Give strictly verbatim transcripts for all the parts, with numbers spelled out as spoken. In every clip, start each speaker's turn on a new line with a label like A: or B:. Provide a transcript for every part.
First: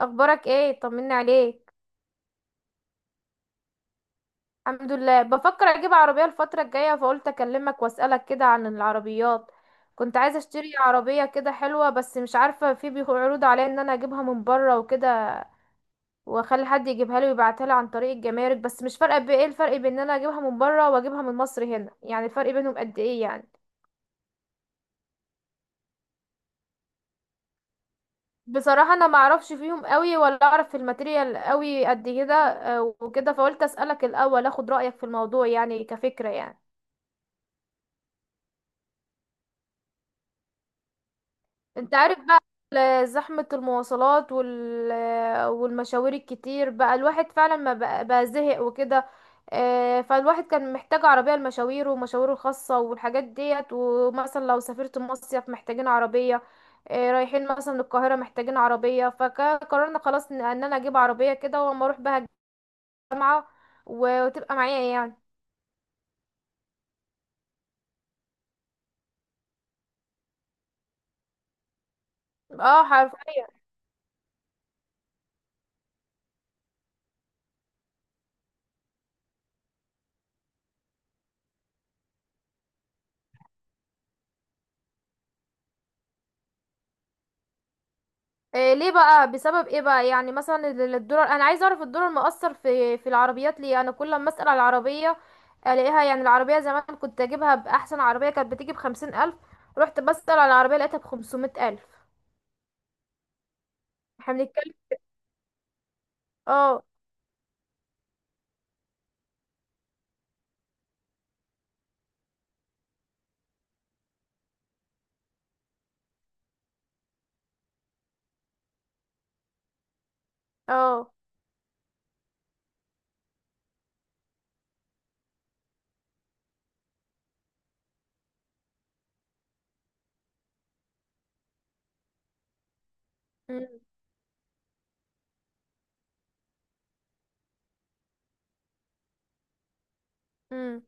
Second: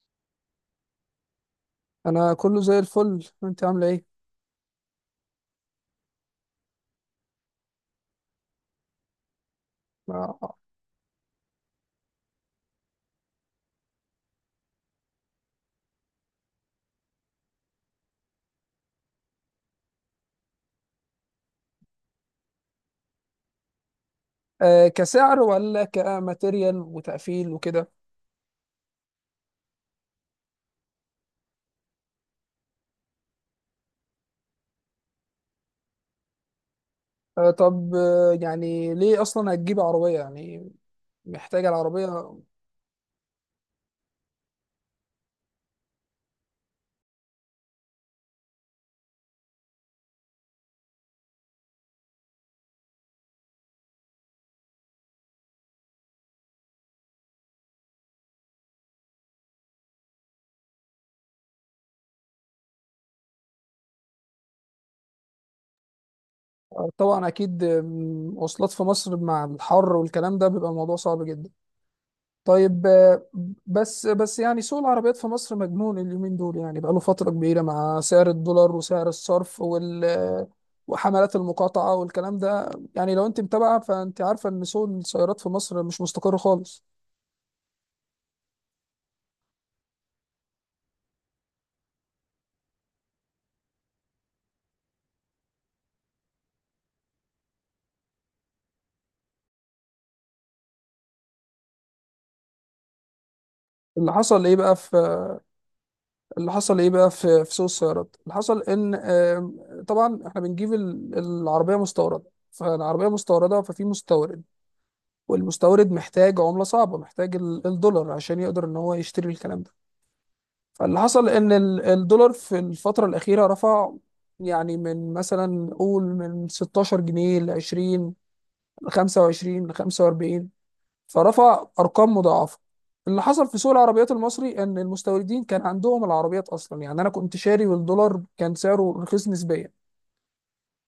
A: اخبارك ايه؟ طمني عليك.
B: انا كله زي الفل، انت عامله ايه؟
A: الحمد لله، بفكر اجيب عربية الفترة الجاية، فقلت اكلمك واسألك كده عن العربيات. كنت عايزة
B: آه.
A: اشتري عربية كده حلوة، بس مش عارفة في بيخ- عروض عليا ان انا اجيبها من بره وكده، واخلي حد يجيبها لي ويبعتها لي عن طريق الجمارك. بس مش فارقة بايه الفرق بين ان انا اجيبها من بره واجيبها من مصر هنا، يعني الفرق بينهم قد ايه يعني؟
B: آه، كسعر ولا كماتيريال وتقفيل وكده؟
A: بصراحة انا ما اعرفش فيهم قوي، ولا اعرف في الماتيريال قوي قد كده، آه، وكده فقلت اسألك الاول، اخد رأيك في الموضوع يعني، كفكرة يعني.
B: آه، طب، آه يعني ليه اصلا هتجيب عربيه؟ يعني، محتاجه
A: انت
B: العربيه؟
A: عارف بقى ال- زحمة المواصلات وال... والمشاوير الكتير، بقى الواحد فعلا ما بقى, بقى زهق وكده. آه، فالواحد كان محتاج عربية لمشاويره ومشاويره الخاصة والحاجات ديت، ومثلا لو سافرت مصيف محتاجين عربية، آه، رايحين مثلا القاهرة محتاجين عربية. فقررنا خلاص ان ان انا اجيب عربية كده، واما اروح بها الجامعة وتبقى معايا يعني.
B: آه، طبعا اكيد. آه، مواصلات في مصر مع الحر والكلام ده بيبقى الموضوع صعب جدا.
A: اه،
B: طيب، آه،
A: حرفيا.
B: بس بس يعني سوق العربيات في مصر مجنون اليومين دول، يعني بقاله فترة كبيرة مع سعر الدولار وسعر الصرف وال وحملات المقاطعة والكلام ده. يعني لو انت متابعة، فانت عارفة ان سوق السيارات في مصر مش مستقر خالص.
A: إيه ليه بقى؟ بسبب ايه بقى يعني؟ مثلا ال- الدولار، انا عايزه اعرف الدولار مؤثر في في العربيات ليه. انا كل ما اسال على العربيه الاقيها، يعني العربيه زمان كنت اجيبها، باحسن عربيه كانت بتيجي بخمسين الف. رحت بسال على العربيه لقيتها بخمسمائة الف.
B: اللي
A: احنا
B: حصل ايه
A: بنتكلم.
B: بقى في اللي حصل
A: اه.
B: ايه بقى في في سوق السيارات؟ اللي حصل ان، آه، طبعا احنا بنجيب ال- العربية مستوردة. فالعربية مستوردة ففي مستورد، والمستورد محتاج عملة صعبة، محتاج ال- الدولار عشان يقدر ان هو يشتري الكلام ده. فاللي
A: اه.
B: حصل ان ال- الدولار في الفترة الأخيرة رفع. يعني من مثلا قول من ستاشر جنيه ل عشرين ل خمسة وعشرين ل خمسة واربعين، فرفع أرقام مضاعفة. اللي حصل في
A: أمم،
B: سوق العربيات المصري ان المستوردين كان عندهم العربيات اصلا، يعني انا كنت شاري والدولار كان سعره رخيص نسبيا.
A: أمم،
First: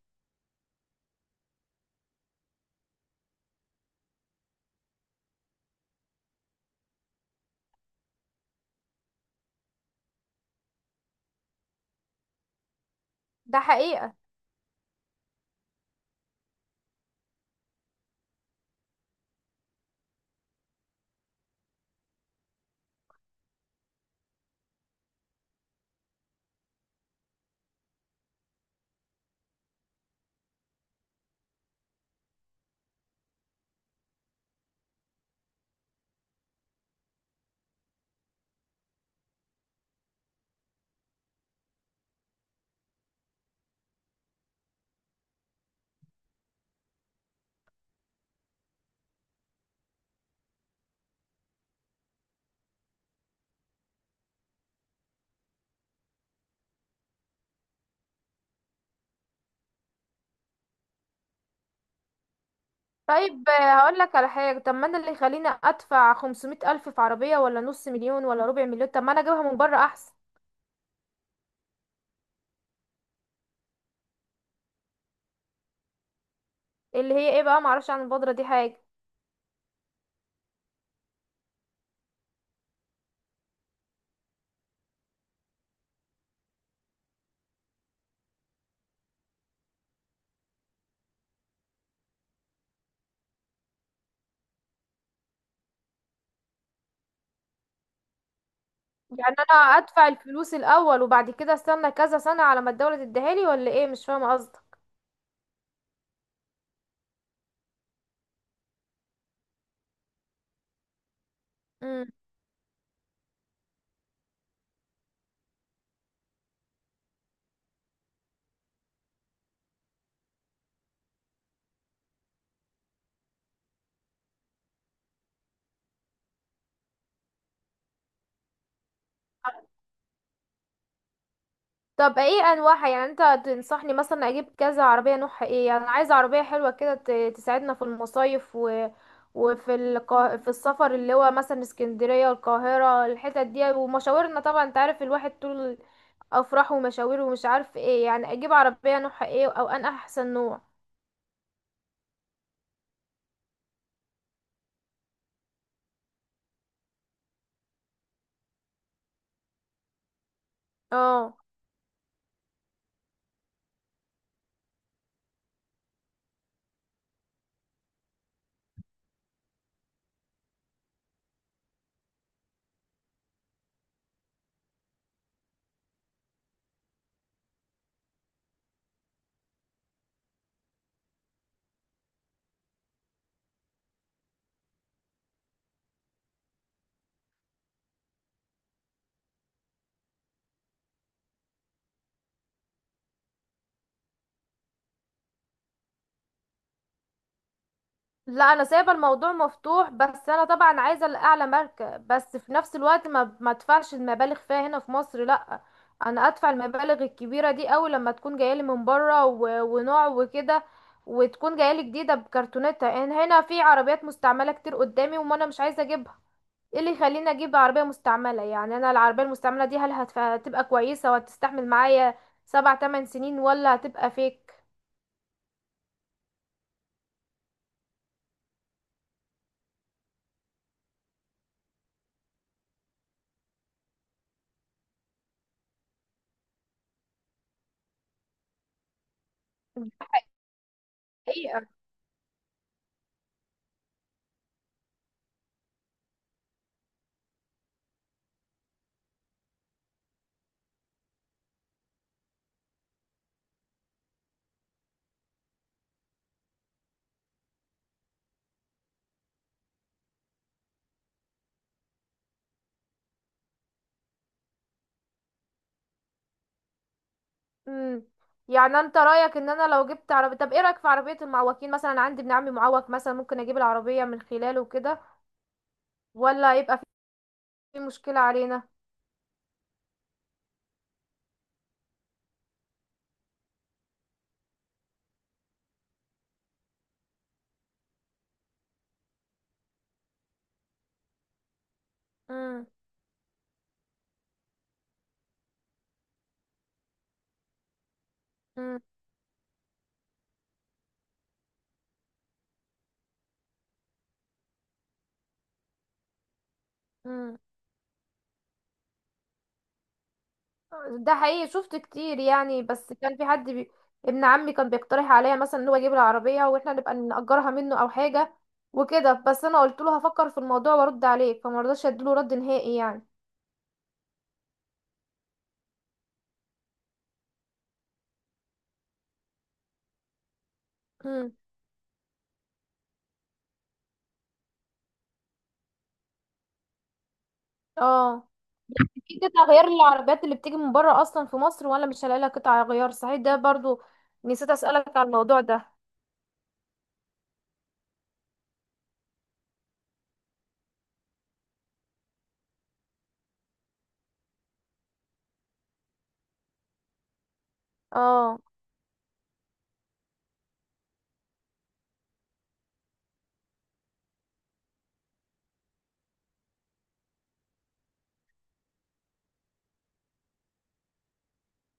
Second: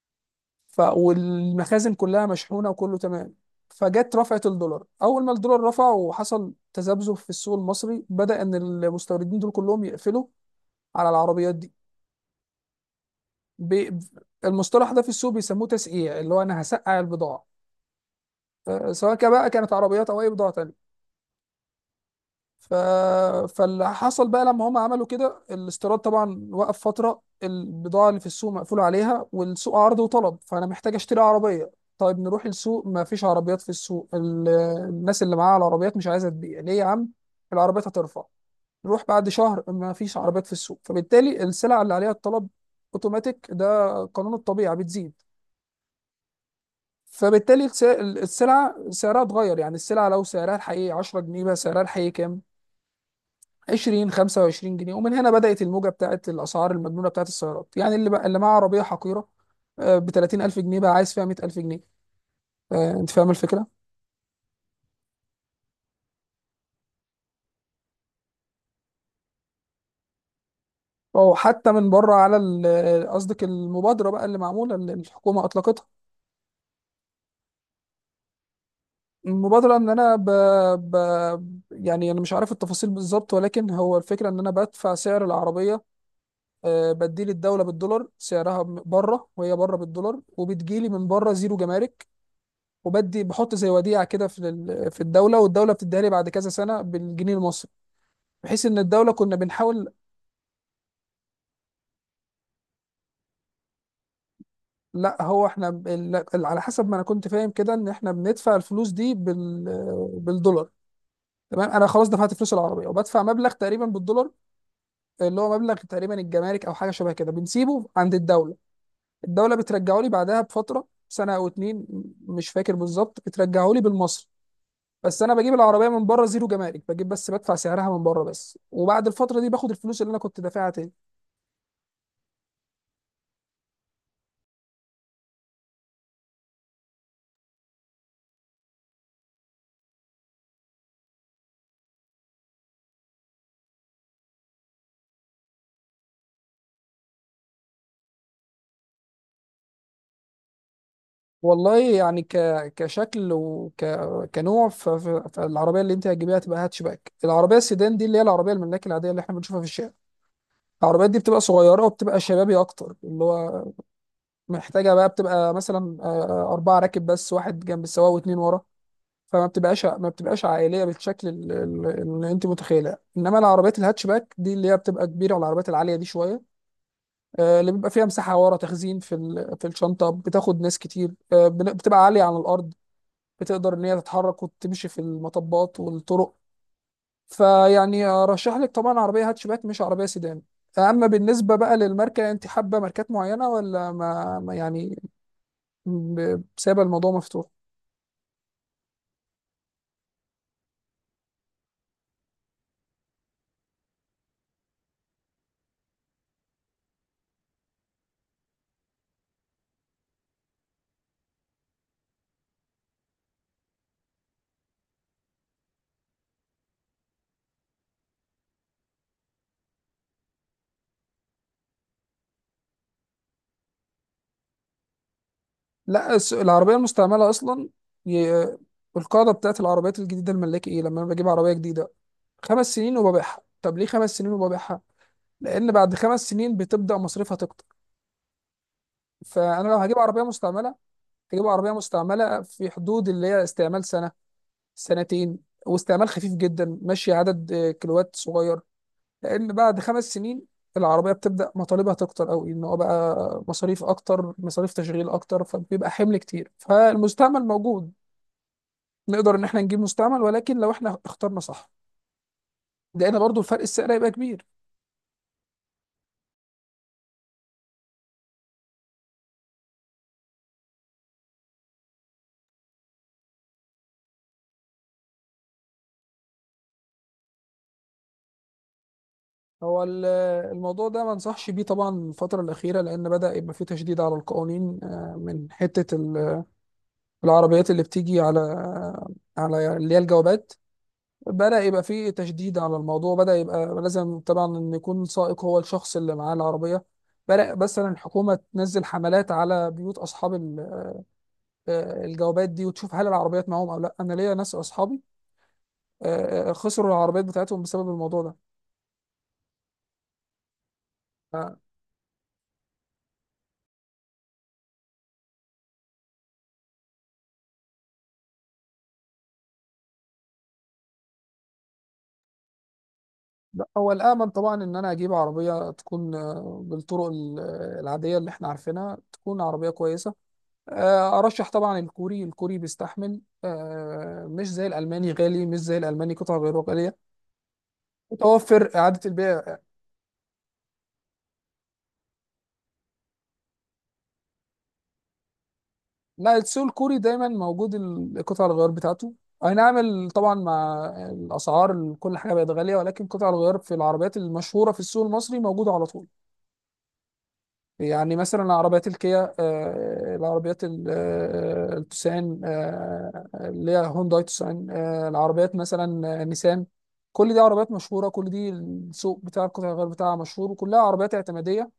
B: ف والمخازن كلها مشحونة وكله تمام. فجت رفعت الدولار، اول ما الدولار رفع وحصل تذبذب في السوق المصري، بدأ ان المستوردين دول كلهم يقفلوا على العربيات دي.
A: ده
B: بي
A: حقيقه.
B: المصطلح ده في السوق بيسموه تسقيع، اللي هو انا هسقع البضاعه، آه، سواء كان بقى كانت عربيات او اي بضاعه تانية. ف... فاللي حصل بقى لما هم عملوا كده، الاستيراد طبعا وقف فتره، البضاعه اللي في السوق مقفول عليها، والسوق عرض وطلب، فانا محتاج اشتري عربيه. طيب نروح السوق، ما فيش عربيات في السوق. ال... الناس اللي معاها العربيات مش عايزه تبيع. ليه يا عم؟ العربيات هترفع. نروح بعد شهر، ما فيش عربيات في السوق، فبالتالي السلع اللي عليها الطلب اوتوماتيك، ده قانون الطبيعه، بتزيد. فبالتالي الس- السلعة سعرها اتغير. يعني السلعة لو سعرها الحقيقي عشرة جنيه، بقى سعرها الحقيقي كام؟ عشرين، خمسة وعشرين جنيه. ومن هنا بدأت الموجة بتاعت الأسعار المجنونة بتاعت السيارات. يعني اللي بقى اللي معاه عربية حقيرة ب تلاتين الف جنيه، بقى عايز فيها ميت الف جنيه. آه، أنت فاهم
A: طيب،
B: الفكرة؟
A: آه، هقول لك على حاجه. طب ما انا اللي يخليني ادفع خمسمائة الف في عربيه، ولا نص مليون، ولا ربع مليون؟ طب ما انا اجيبها من بره احسن.
B: أو حتى من بره، على ال- قصدك المبادرة بقى اللي معمولة، اللي الحكومة أطلقتها.
A: اللي هي ايه بقى؟ معرفش عن البودره دي حاجه.
B: المبادرة إن أنا ب... ب... يعني أنا مش عارف التفاصيل بالظبط، ولكن هو الفكرة إن أنا بدفع سعر العربية، آه، بديل الدولة بالدولار سعرها م- بره، وهي بره بالدولار، وبتجيلي من بره زيرو جمارك. وبدي بحط زي وديعة كده في ال- في الدولة، والدولة بتديها لي بعد كذا سنة بالجنيه المصري، بحيث ان الدولة
A: يعني
B: كنا
A: انا
B: بنحاول.
A: ادفع الفلوس الاول، وبعد كده استنى كذا سنة على ما الدولة تديها لي، ولا ايه؟ مش فاهمة قصدك.
B: لا، هو احنا ب- ال- ال- على حسب ما انا كنت فاهم كده، ان احنا بندفع الفلوس دي بال بالدولار. تمام، انا
A: امم.
B: خلاص دفعت فلوس العربية وبدفع مبلغ تقريبا بالدولار، اللي هو مبلغ تقريبا الجمارك او حاجة شبه كده، بنسيبه عند الدولة. الدوله بترجعه لي بعدها بفتره سنه او اتنين، م- مش فاكر بالظبط، بترجعه لي بالمصري. بس انا بجيب العربيه من بره زيرو جمارك، بجيب بس بدفع سعرها من بره بس، وبعد الفتره دي باخد الفلوس اللي انا كنت دافعها تاني.
A: طب ايه انواعها؟ يعني انت تنصحني مثلا اجيب كذا عربية، نوعها ايه؟ يعني انا عايزة عربية حلوة كده، ت- تساعدنا في المصايف و... وفي القا... في السفر، اللي هو مثلا اسكندرية القاهرة، الحتت دي ومشاورنا. طبعا انت عارف الواحد، طول افراحه ومشاويره ومش عارف ايه. يعني اجيب عربية نوعها ايه، او ان احسن نوع
B: والله، يعني ك... كشكل وك كنوع، ف... ف... فالعربيه اللي انت هتجيبيها تبقى هاتشباك. العربيه السيدان دي اللي هي العربيه الملاك العاديه اللي احنا بنشوفها في الشارع، العربيات دي
A: اه.
B: بتبقى صغيره وبتبقى شبابي اكتر، اللي هو محتاجه بقى بتبقى مثلا آه، آه، اربعه راكب بس، واحد جنب السواق واتنين ورا. فما بتبقاش ما بتبقاش عائليه بالشكل ال- ال- اللي انت متخيله، انما العربيات الهاتشباك دي اللي هي بتبقى كبيره والعربيات العاليه دي شويه، آه، اللي بيبقى فيها مساحه ورا تخزين في ال- في الشنطه، بتاخد ناس كتير، آه، بن- بتبقى عاليه عن الارض، بتقدر ان هي تتحرك وتمشي في المطبات والطرق. فيعني ارشح لك طبعا عربيه هاتشباك، مش عربيه سيدان. اما بالنسبه بقى للماركه، انت حابه ماركات معينه ولا ما ما يعني؟ ب- سايبه الموضوع مفتوح؟
A: لا انا سايبه الموضوع مفتوح، بس انا طبعا عايزه الاعلى ماركه، بس في نفس الوقت ما ما ادفعش المبالغ فيها هنا في مصر، لا. انا ادفع المبالغ الكبيره دي قوي لما تكون جايه لي من بره، و... ونوع وكده، وتكون جايه لي جديده بكرتونتها. ان هنا في عربيات مستعمله كتير قدامي، وما انا مش عايزه اجيبها. ايه اللي يخليني اجيب عربيه مستعمله؟ يعني انا العربيه المستعمله دي هل هتف... هتبقى كويسه وهتستحمل معايا سبع تمن سنين، ولا هتبقى فيك؟
B: لا، الس- العربية المستعملة أصلا، ي- القاعدة بتاعت العربيات الجديدة الملاكي إيه؟ لما أنا بجيب عربية جديدة، خمس سنين وببيعها. طب ليه خمس سنين وببيعها؟ لأن بعد خمس سنين بتبدأ مصاريفها تكتر. فأنا لو هجيب عربية مستعملة، هجيب عربية مستعملة في حدود اللي هي استعمال سنة، سنتين، واستعمال خفيف جدا، ماشي عدد آه، كيلوات صغير. لأن بعد خمس سنين العربية بتبدأ مطالبها تكتر أوي، إن هو بقى مصاريف أكتر، مصاريف تشغيل أكتر، فبيبقى حمل كتير. فالمستعمل موجود، نقدر ان احنا نجيب مستعمل، ولكن لو احنا اخترنا صح، لان برضو الفرق السعر هيبقى كبير.
A: امم. يعني انت رايك ان انا لو جبت عربيه، طب ايه رايك في عربيه المعوقين مثلا؟ أنا عندي ابن عمي معوق مثلا، ممكن اجيب العربيه من خلاله وكده، ولا يبقى في مشكله علينا؟
B: هو ال- الموضوع ده ما انصحش بيه طبعا الفترة الأخيرة، لأن بدأ يبقى فيه تشديد على القوانين، آه، من حتة ال- العربيات اللي بتيجي على على اللي هي الجوابات. بدأ يبقى فيه تشديد
A: امم.
B: على الموضوع، بدأ يبقى لازم طبعا إن يكون سائق هو الشخص اللي معاه العربية. بدأ مثلا الحكومة
A: امم.
B: تنزل حملات على بيوت أصحاب ال- آه، الجوابات دي، وتشوف هل العربيات معاهم أو لا. أنا ليا ناس أصحابي آه، آه، خسروا العربيات
A: امم.
B: بتاعتهم بسبب الموضوع ده.
A: ده حقيقي، شفت كتير يعني. بس كان في حد بي... ابن عمي كان بيقترح عليا مثلا ان هو يجيب العربيه واحنا نبقى نأجرها منه او حاجه وكده. بس انا قلت له هفكر في الموضوع وارد عليك، فما رضاش اديله رد نهائي يعني.
B: لا، هو الامن طبعا ان انا اجيب عربيه تكون آه، بالطرق ال- آه، العاديه اللي احنا عارفينها، تكون عربيه كويسه. آه،
A: امم.
B: ارشح طبعا الكوري. الكوري بيستحمل، آه، مش زي الالماني غالي، مش زي الالماني قطع غيره غاليه.
A: اه.
B: متوفر اعاده
A: قطع
B: البيع.
A: غيار العربيات اللي بتيجي من بره اصلا في مصر، ولا مش هلاقي لها قطع غيار؟ صحيح، ده برضو نسيت اسالك على الموضوع ده.
B: لا، السوق الكوري دايما موجود، ال- قطع الغيار بتاعته. اي نعم، ال- طبعا مع الاسعار، ال- كل حاجه بقت غاليه، ولكن قطع الغيار في العربيات المشهوره في السوق المصري موجوده على طول. يعني
A: اه.
B: مثلا العربيات الكيا، آه، العربيات ال- آه، التوسان، آه، اللي هي هونداي توسان، آه، العربيات مثلا آه، نيسان. كل دي عربيات مشهورة، كل دي السوق بتاع القطع الغيار بتاعها مشهور، وكلها عربيات اعتمادية.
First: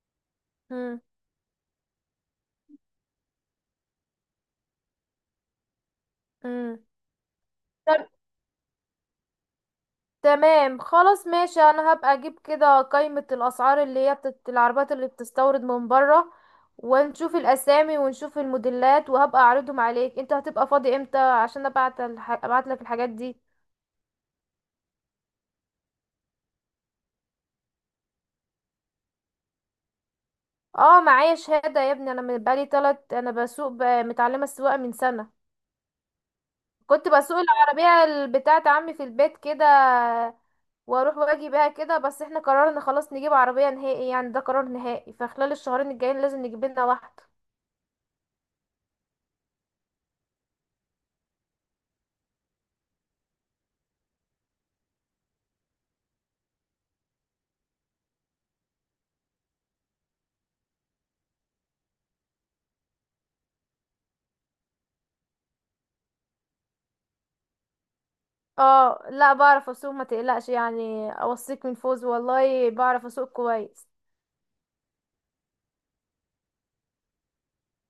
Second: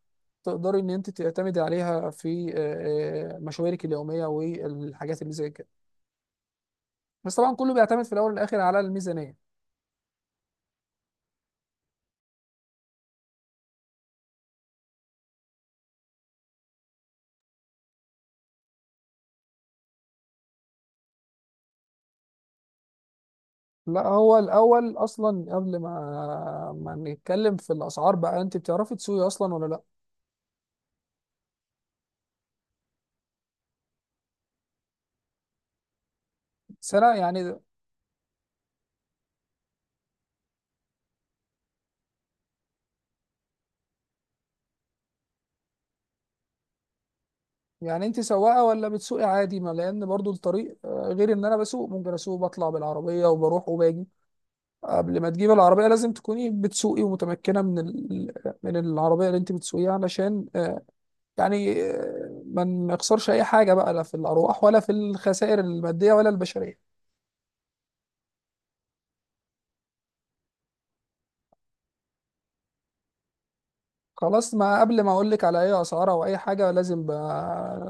B: تقدري ان
A: امم.
B: انت تعتمدي عليها في آه، آه، مشاويرك اليومية والحاجات اللي زي كده.
A: امم.
B: بس طبعا كله بيعتمد
A: طب
B: في الاول والاخر على الميزانية.
A: تمام، خلاص ماشي. انا هبقى اجيب كده قائمة الاسعار اللي هي بتت... العربيات اللي بتستورد من بره، ونشوف الاسامي ونشوف الموديلات، وهبقى اعرضهم عليك. انت هتبقى فاضي امتى، عشان ابعت الح... ابعت لك الحاجات دي؟
B: لا، هو الاول اصلا قبل ما ما نتكلم في الاسعار بقى، انت بتعرفي تسوقي اصلا ولا لا؟
A: اه معايا شهادة يا ابني، انا من- بقالي تلت، انا بسوق ب... متعلمة السواقة من سنة.
B: بس
A: كنت
B: انا
A: بسوق
B: يعني،
A: العربية بتاعة عمي في البيت كده، واروح واجي بيها كده. بس احنا قررنا خلاص نجيب عربية نهائي يعني، ده قرار نهائي، فخلال الشهرين الجايين لازم نجيب لنا واحدة.
B: يعني انت سواقه ولا بتسوقي عادي؟ ما لان برضو الطريق آه، غير، ان انا بسوق ممكن اسوق بطلع بالعربيه وبروح وباجي. آه، قبل ما تجيب العربيه لازم تكوني بتسوقي ومتمكنه من ال... من العربيه اللي انت بتسوقيها، علشان آه، يعني آه، ما نخسرش اي حاجه بقى، لا في الارواح ولا في الخسائر الماديه ولا البشريه.
A: اه لا بعرف اسوق، ما تقلقش يعني، اوصيك من فوز، والله بعرف اسوق كويس.
B: خلاص، ما قبل ما اقول لك على اي اسعار او اي حاجه، لازم ب-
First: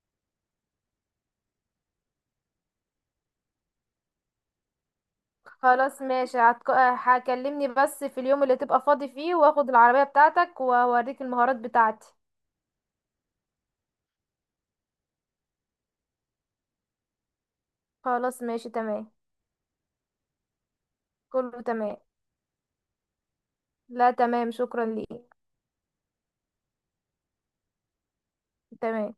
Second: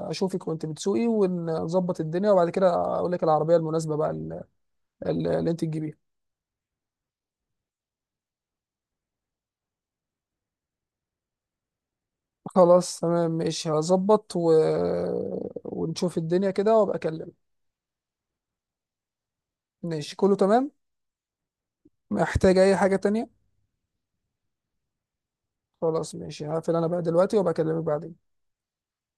B: اشوفك وانت بتسوقي ونظبط الدنيا، وبعد كده اقول لك العربيه المناسبه بقى اللي, اللي انت تجيبيها.
A: خلاص ماشي، هتك- هكلمني بس في اليوم اللي تبقى فاضي فيه، واخد العربية بتاعتك واوريك المهارات بتاعتي.
B: خلاص تمام ماشي، هظبط و... ونشوف الدنيا كده وابقى اكلمك.
A: خلاص ماشي تمام.
B: ماشي، كله تمام.
A: كله تمام.
B: محتاج اي حاجة تانية؟
A: لا تمام، شكرا ليك.
B: خلاص ماشي، هقفل انا بقى دلوقتي وابقى اكلمك بعدين.
A: تمام.